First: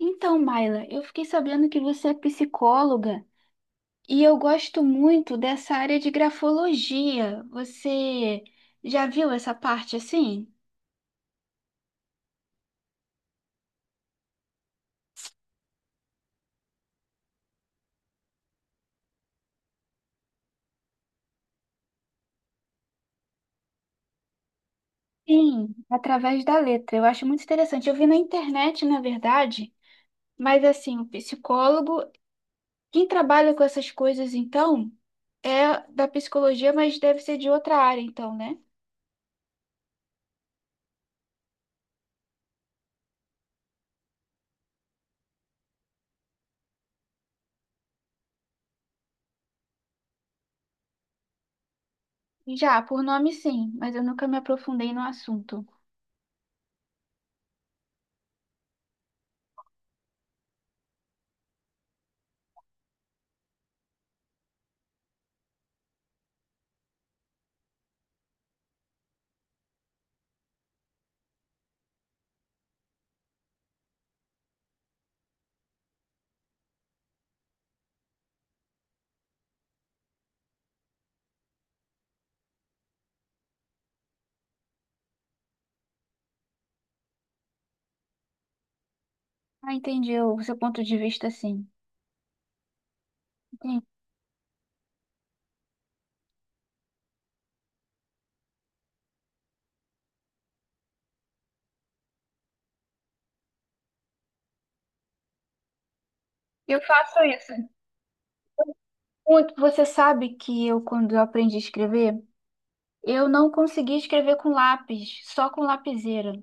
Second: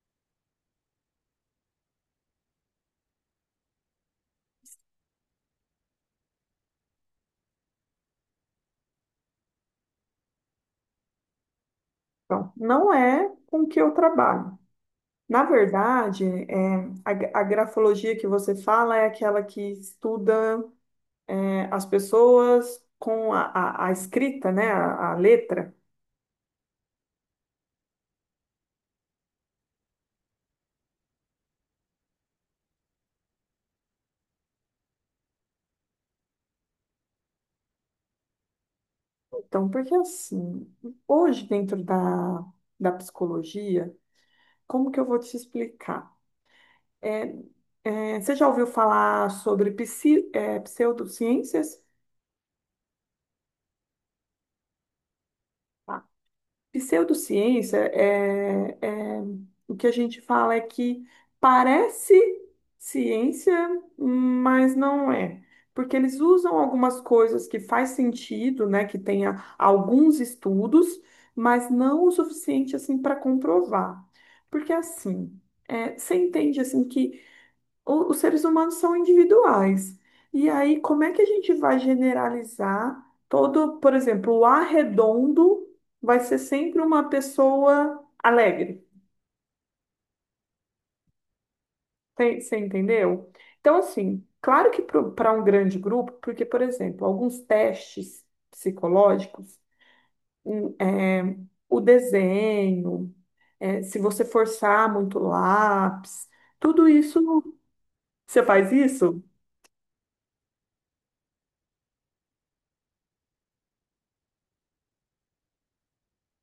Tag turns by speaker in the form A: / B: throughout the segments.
A: Então, Maila, eu fiquei sabendo que você é psicóloga e eu gosto muito dessa área de grafologia. Você já viu essa parte assim?
B: Então, não é com o que eu trabalho. Na verdade, a grafologia que você fala é aquela que estuda as pessoas com a escrita, né, a
A: Sim,
B: letra.
A: através da letra. Eu acho muito interessante. Eu vi na internet, na verdade, mas assim, o psicólogo, quem trabalha com essas coisas então, é da psicologia, mas deve ser de outra área então, né?
B: Então, porque assim, hoje dentro da psicologia, como que eu vou te explicar? É, Você já ouviu falar sobre pseudociências?
A: Já, por nome sim, mas eu nunca me aprofundei no assunto.
B: Pseudociência o que a gente fala é que parece ciência, mas não é. Porque eles usam algumas coisas que faz sentido, né, que tenha alguns estudos, mas não o suficiente assim para comprovar. Porque assim, você entende assim que os seres humanos são individuais. E aí, como é que a gente vai generalizar todo, por exemplo, o arredondo vai ser sempre uma pessoa alegre.
A: Ah, entendi o seu ponto de vista, sim.
B: Você entendeu? Então,
A: Entendi.
B: assim, claro que para um grande grupo, porque, por exemplo, alguns testes psicológicos, hum, é, o desenho, se você forçar muito o lápis,
A: Eu
B: tudo
A: faço
B: isso.
A: isso.
B: Você faz isso?
A: Muito. Você sabe que quando eu aprendi a escrever, eu não conseguia escrever com lápis, só com lapiseira.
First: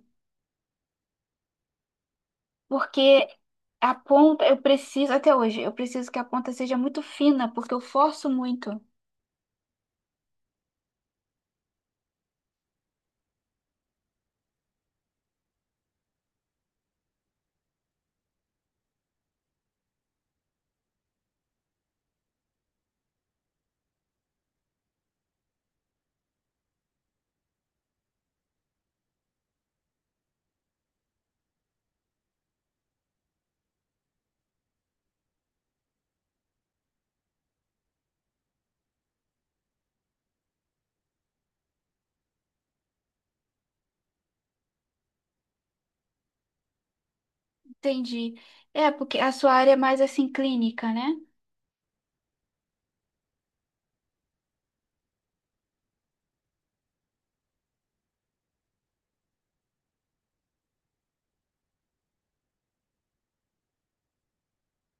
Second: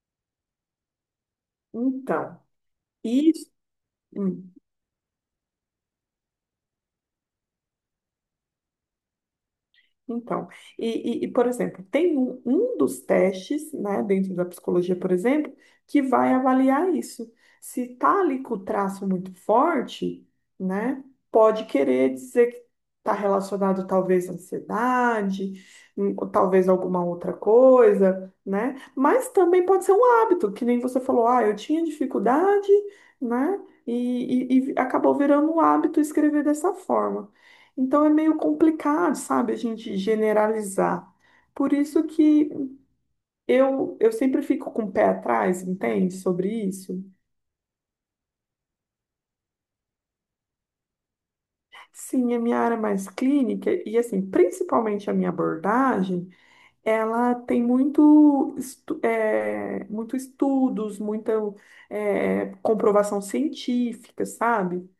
B: Então,
A: Porque
B: isso.
A: a ponta,
B: hum,
A: eu preciso, até hoje, eu preciso que a ponta seja muito fina, porque eu forço muito.
B: Então, e, por exemplo, tem um dos testes, né, dentro da psicologia, por exemplo, que vai avaliar isso. Se tá ali com o traço muito forte, né, pode querer dizer que está relacionado talvez à ansiedade, ou talvez alguma outra coisa, né, mas também pode ser um hábito, que nem você falou, ah, eu tinha dificuldade, né, e acabou virando um hábito escrever dessa forma. Então é meio complicado, sabe, a gente generalizar. Por isso que eu sempre fico com o pé atrás, entende, sobre isso.
A: Entendi. É, porque a sua área é mais assim clínica, né?
B: Sim, a minha área é mais clínica e, assim, principalmente a minha abordagem, ela tem muito estudos, muita comprovação científica, sabe?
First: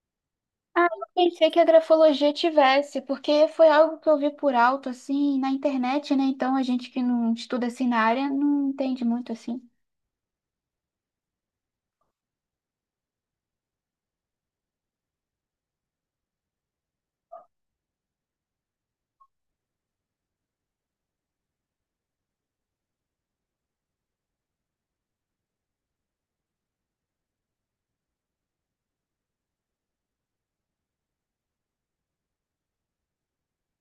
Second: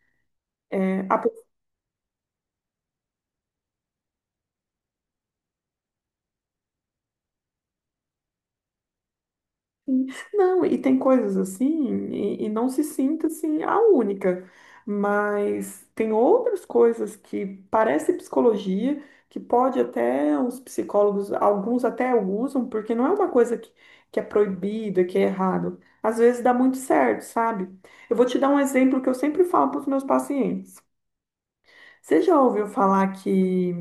A: Ah,
B: É,
A: eu pensei que a grafologia tivesse, porque foi algo que eu vi por alto, assim, na internet, né? Então a gente que não estuda assim na área não entende muito assim.
B: Sim. Não, e tem coisas assim, e não se sinta assim a única, mas tem outras coisas que parece psicologia, que pode até os psicólogos, alguns até usam, porque não é uma coisa que é proibida, que é errado. Às vezes dá muito certo, sabe? Eu vou te dar um exemplo que eu sempre falo para os meus pacientes. Você já ouviu falar que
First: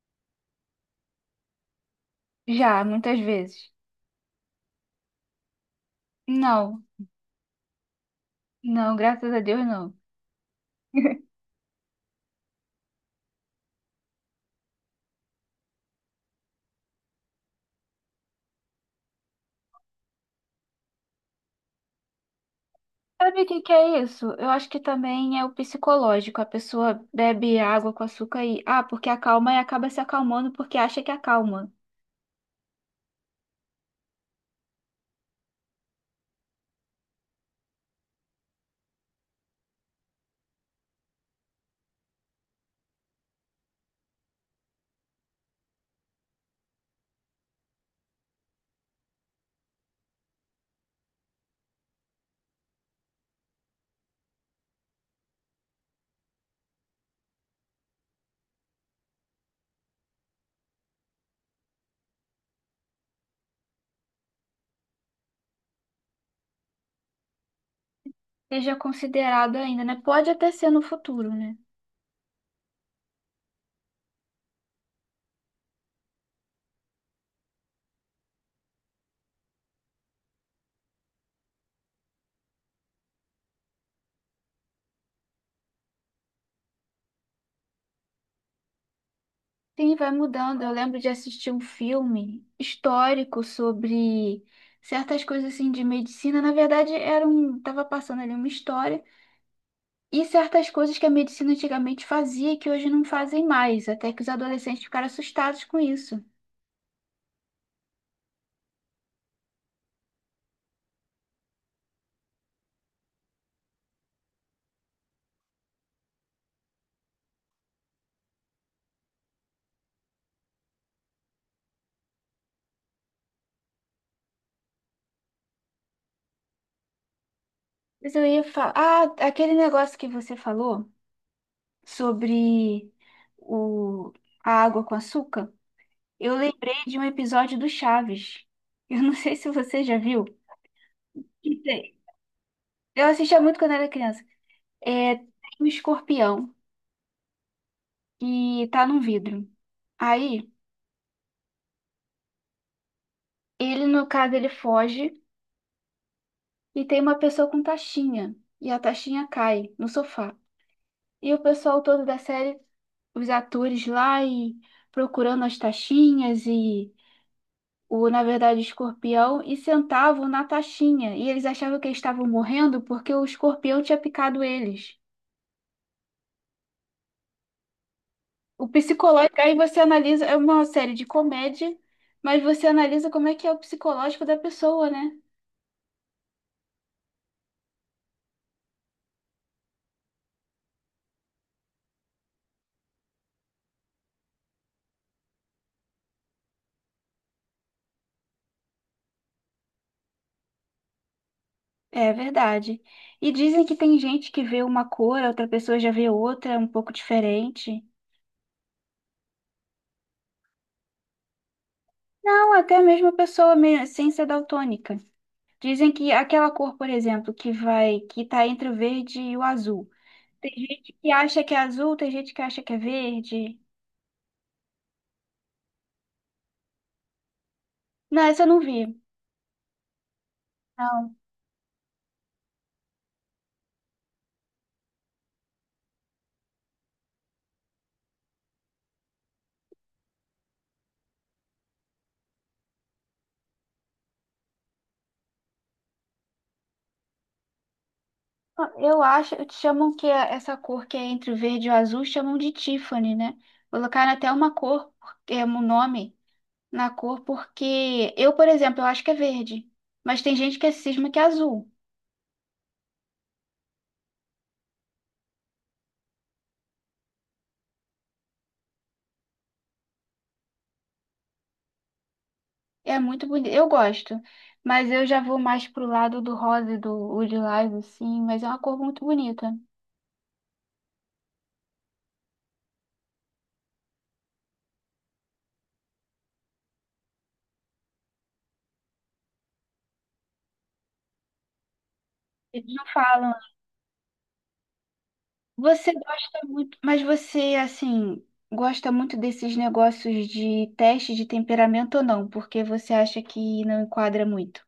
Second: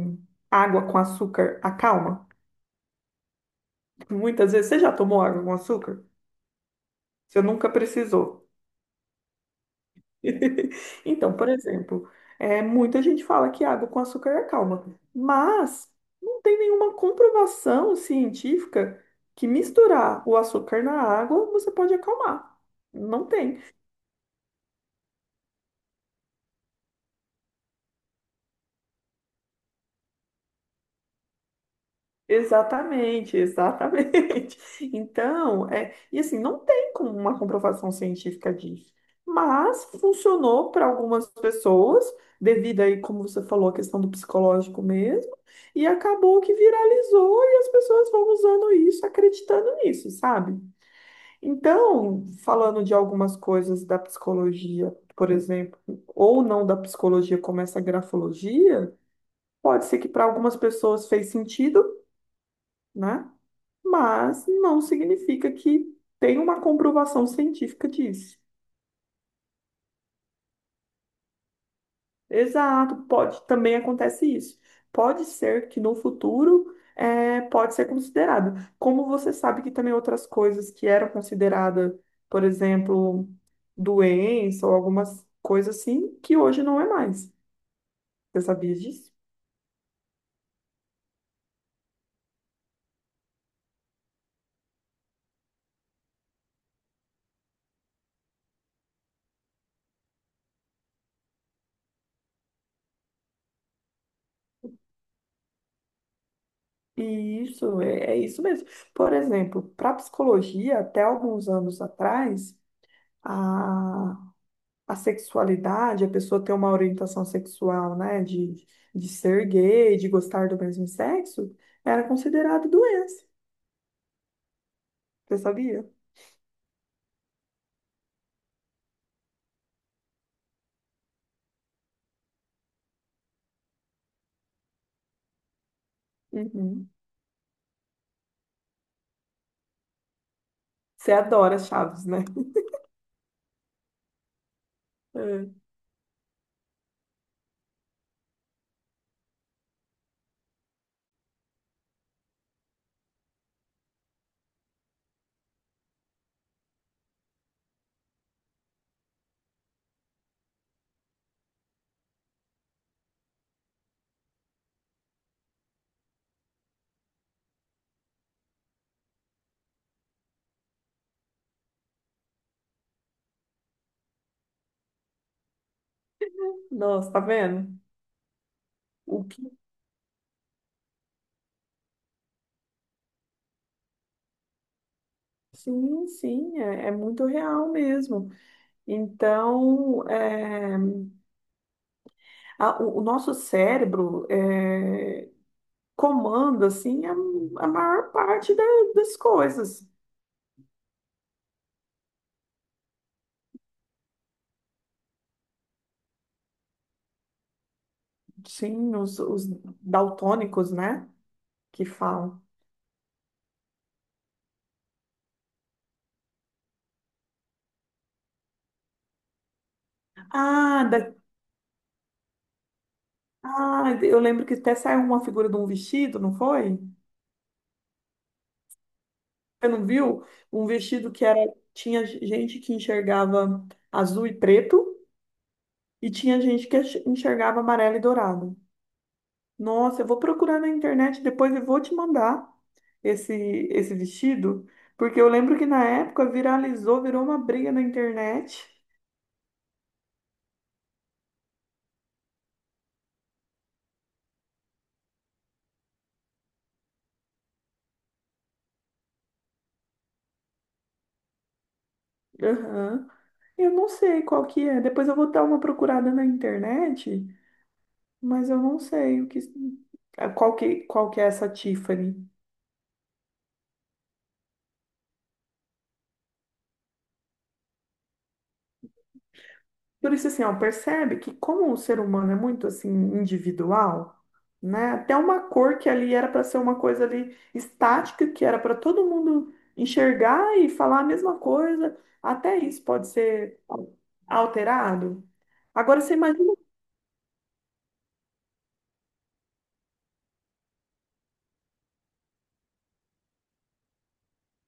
B: água com açúcar acalma?
A: Já, muitas vezes.
B: Muitas vezes, você já tomou água com açúcar?
A: Não,
B: Você nunca precisou.
A: não, graças a Deus não.
B: Então, por exemplo, muita gente fala que água com açúcar é calma, mas não tem nenhuma comprovação científica que misturar o açúcar na água você pode acalmar. Não
A: Sabe o que
B: tem.
A: que é isso? Eu acho que também é o psicológico. A pessoa bebe água com açúcar e, ah, porque acalma e acaba se acalmando porque acha que acalma.
B: Exatamente, exatamente. Então, e assim, não tem como uma comprovação científica disso, mas funcionou para algumas pessoas, devido aí, como você falou, a questão do psicológico mesmo, e acabou que viralizou e as pessoas vão usando isso, acreditando nisso, sabe? Então, falando de algumas coisas da psicologia, por exemplo, ou não da psicologia, como essa grafologia, pode ser que para algumas pessoas fez sentido, né? Mas não significa que tem uma comprovação científica disso.
A: Seja considerado ainda, né? Pode até ser no futuro, né?
B: Exato, pode, também acontece isso. Pode ser que no futuro pode ser considerado. Como você sabe que também outras coisas que eram consideradas, por exemplo, doença ou algumas coisas assim, que hoje não é mais. Você sabia disso?
A: Sim, vai mudando. Eu lembro de assistir um filme histórico sobre certas coisas assim de medicina. Na verdade, tava passando ali uma história e certas coisas que a medicina antigamente fazia e que hoje não fazem mais, até que os adolescentes ficaram assustados com isso.
B: É isso mesmo. Por exemplo, para psicologia, até alguns anos atrás, a sexualidade, a pessoa ter uma orientação sexual, né, de ser gay, de gostar do mesmo sexo, era considerado doença. Você sabia?
A: Mas eu ia falar. Ah, aquele negócio que você falou sobre o... a água com açúcar. Eu lembrei
B: Uhum.
A: de um episódio do Chaves. Eu não sei se você já viu.
B: Você
A: Que
B: adora
A: tem-
B: Chaves, né?
A: Eu assistia muito quando era criança. É, tem
B: É.
A: um escorpião que tá num vidro. Aí, ele, no caso, ele foge e tem uma pessoa com taxinha. E a taxinha cai no sofá. E o pessoal todo da série, os atores lá e procurando as taxinhas e escorpião e sentavam na taxinha. E eles achavam que eles estavam morrendo porque o escorpião tinha picado eles.
B: Nossa, tá vendo?
A: O
B: O
A: psicológico,
B: que...
A: aí você analisa, é uma série de comédia, mas você analisa como é que é o psicológico da pessoa, né?
B: Sim, sim, é muito real mesmo. Então, o nosso cérebro comanda, assim, a maior parte das coisas.
A: É verdade. E dizem que tem gente que vê uma cor, a outra pessoa já vê outra, um pouco diferente.
B: Sim, os daltônicos, né, que falam.
A: Não, até mesmo a sem ser daltônica. Dizem que aquela cor, por exemplo, que tá entre o verde e o azul. Tem
B: Ah,
A: gente que
B: da...
A: acha que é azul, tem gente que acha que é verde.
B: ah, eu lembro que até saiu uma figura de um vestido, não foi?
A: Não, essa eu não vi.
B: Você não viu? Um vestido
A: Não.
B: que era tinha gente que enxergava azul e preto e tinha gente que enxergava amarelo e dourado. Nossa, eu vou procurar na internet depois e vou te mandar esse esse vestido, porque eu lembro que na época viralizou, virou uma briga na internet.
A: Ah, eu acho, essa cor que é entre o verde e o azul, chamam de Tiffany, né? Colocaram até uma cor, é um nome na cor, porque eu, por exemplo, eu acho que é verde, mas tem gente que é cisma que é azul.
B: Aham. Eu não sei qual que é. Depois eu vou dar uma procurada na internet. Mas eu não sei qual que é essa Tiffany.
A: É muito bonito, eu gosto, mas eu já vou mais pro lado do rosa e do o lilás, assim, mas é uma cor muito bonita.
B: Por isso, assim, ó, percebe que como o ser humano é muito, assim, individual, né? Até uma cor que ali era para ser uma coisa ali estática, que era para todo mundo enxergar e falar a mesma coisa, até
A: Eles
B: isso
A: não
B: pode
A: falam.
B: ser alterado.
A: Você
B: Agora, você
A: gosta
B: imagina...
A: muito, mas você, assim, gosta muito desses negócios de teste de temperamento ou não? Porque você acha que não enquadra muito?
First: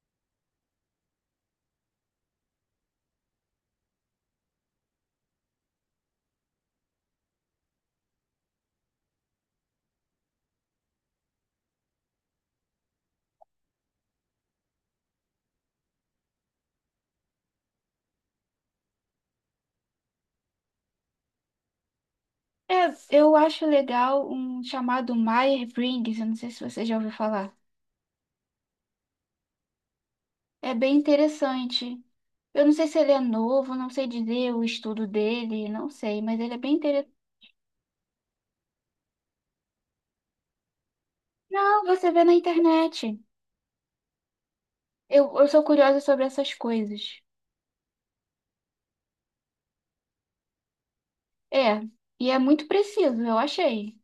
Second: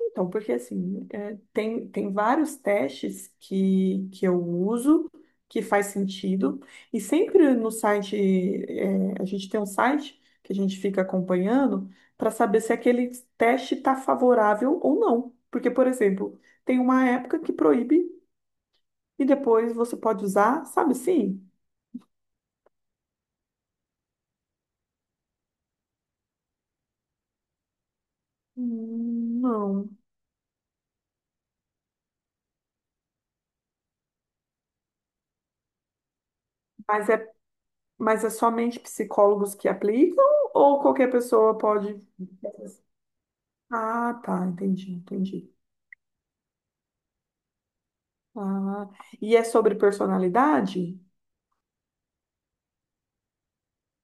B: Então, porque assim, tem vários testes que eu uso, que faz sentido, e sempre no site, a gente tem um site que a gente fica acompanhando para saber se aquele teste está favorável ou não. Porque, por exemplo, tem uma época que proíbe e depois você pode usar, sabe assim?
A: É, eu acho legal um chamado Myers-Briggs, eu não sei se você já ouviu falar.
B: Não.
A: É bem interessante. Eu não sei se ele é novo, não sei dizer o estudo dele, não sei, mas ele é bem
B: Mas
A: interessante.
B: é, mas é somente psicólogos que aplicam ou qualquer pessoa
A: Não,
B: pode.
A: você vê na internet.
B: Ah, tá, entendi,
A: Eu
B: entendi.
A: sou curiosa sobre essas coisas.
B: Ah, e é sobre personalidade?
A: É, e é muito preciso, eu achei.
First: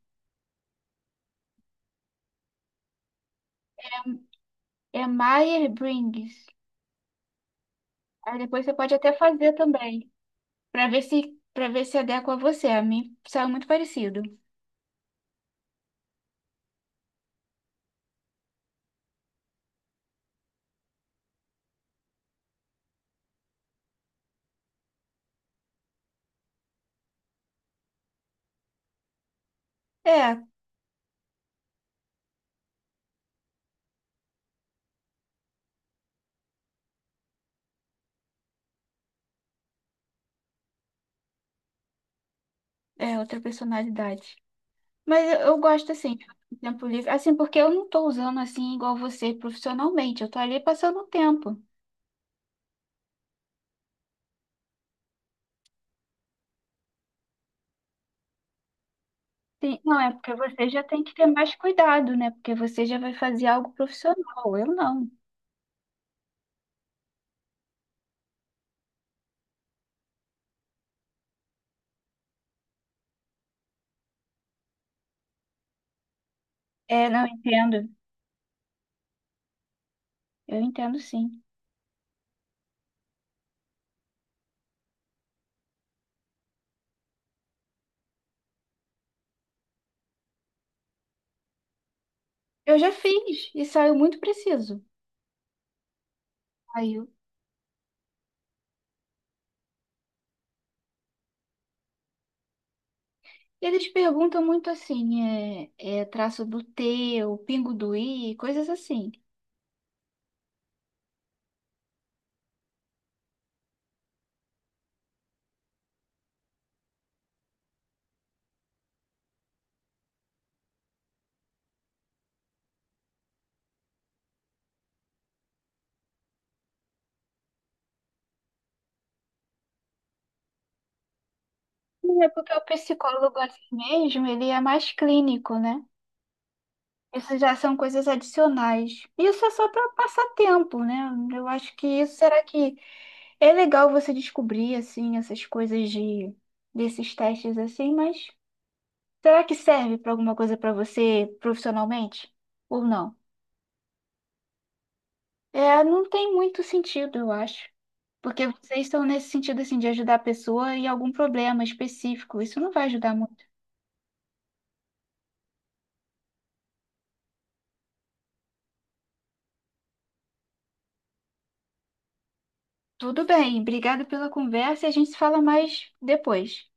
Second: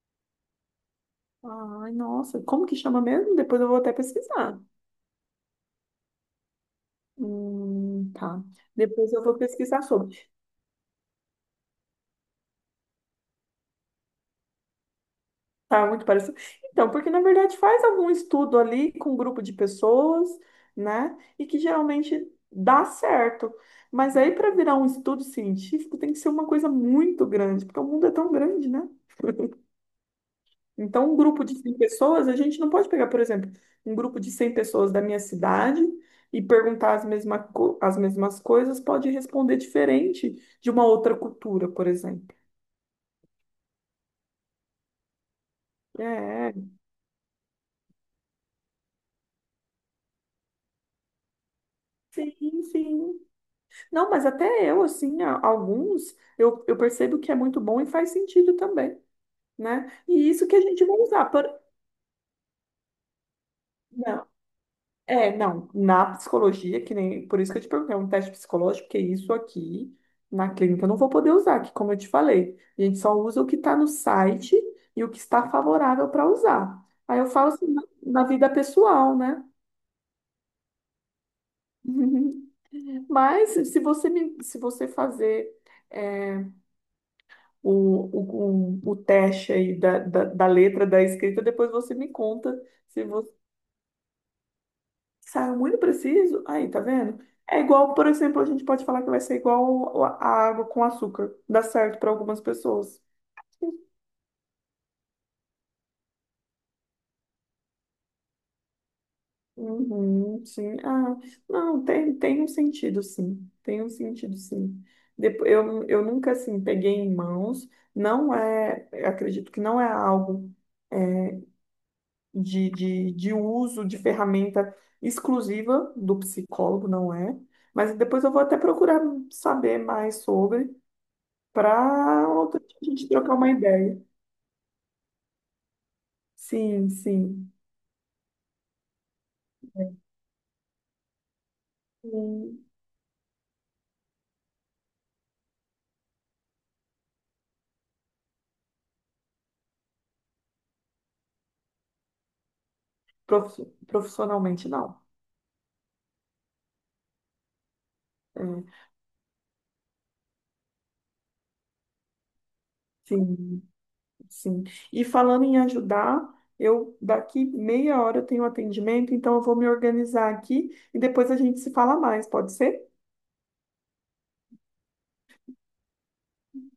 B: Ai, nossa, como que chama mesmo? Depois eu vou até pesquisar.
A: É Myers-Briggs. Aí
B: Tá.
A: depois você pode até
B: Depois eu vou
A: fazer
B: pesquisar
A: também,
B: sobre.
A: pra ver se para ver se adequa a você. A mim saiu muito parecido.
B: Tá muito parecido. Então, porque na verdade faz algum estudo ali com um grupo de pessoas, né? E que geralmente dá certo. Mas aí para virar um estudo científico tem que ser uma coisa muito grande, porque o mundo é tão grande, né?
A: É,
B: Então, um grupo de 100 pessoas, a gente não pode pegar, por exemplo, um grupo de 100 pessoas da minha cidade e perguntar as mesmas coisas, pode responder diferente de uma outra cultura, por exemplo.
A: é outra personalidade. Mas eu gosto assim, do
B: É,
A: tempo livre, assim, porque eu não tô usando assim igual você profissionalmente. Eu tô ali passando o tempo.
B: sim, sim. Não, mas até eu, assim, alguns, eu percebo que é muito bom e faz sentido também,
A: Sim,
B: né?
A: não é
B: E
A: porque
B: isso que a
A: você já
B: gente vai
A: tem que
B: usar.
A: ter
B: Por...
A: mais cuidado, né? Porque você já vai fazer algo
B: Não.
A: profissional. Eu não.
B: É, não, na psicologia, que nem, por isso que eu te perguntei, é um teste psicológico, porque isso aqui na clínica eu não vou poder usar, que como eu te falei, a gente só usa o que está no site e o que está favorável para usar.
A: É,
B: Aí eu
A: não
B: falo assim, na,
A: entendo.
B: na vida pessoal, né?
A: Eu entendo sim.
B: Mas se você fazer é, o teste aí da letra, da escrita, depois você me conta.
A: Eu já fiz e saiu muito preciso.
B: Saiu muito preciso? Aí, tá
A: Saiu.
B: vendo? É igual, por exemplo, a gente pode falar que vai ser igual a água com açúcar. Dá certo para algumas pessoas.
A: Eles perguntam muito assim, é traço do T, o pingo do I, coisas assim.
B: Uhum, sim. Ah, não, tem um sentido, sim. Tem um sentido, sim. Depois, eu nunca, assim, peguei em mãos. Não é, eu acredito que não é algo é, de uso de ferramenta exclusiva do psicólogo, não é? Mas depois eu vou até procurar saber mais sobre
A: É
B: para
A: porque o
B: outro dia a gente trocar
A: psicólogo
B: uma
A: assim
B: ideia.
A: mesmo, ele é mais clínico, né?
B: Sim,
A: Isso
B: sim.
A: já são coisas adicionais. Isso é só para passar tempo, né? Eu acho que isso, será
B: Hum,
A: que é legal você descobrir assim essas coisas de desses testes assim, mas será que serve para alguma coisa para você profissionalmente ou não?
B: Profissionalmente, não.
A: É, não tem muito sentido, eu acho. Porque
B: É,
A: vocês estão nesse sentido assim de ajudar a pessoa em algum problema específico. Isso não vai ajudar muito.
B: sim, sim. E falando em ajudar, eu daqui meia hora eu tenho um atendimento, então eu vou me organizar aqui e depois a gente se fala mais, pode ser?
A: Tudo bem, obrigado pela conversa e a gente se fala mais depois.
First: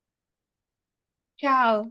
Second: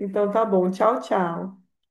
B: Então tá bom. Tchau, tchau.
A: Tchau.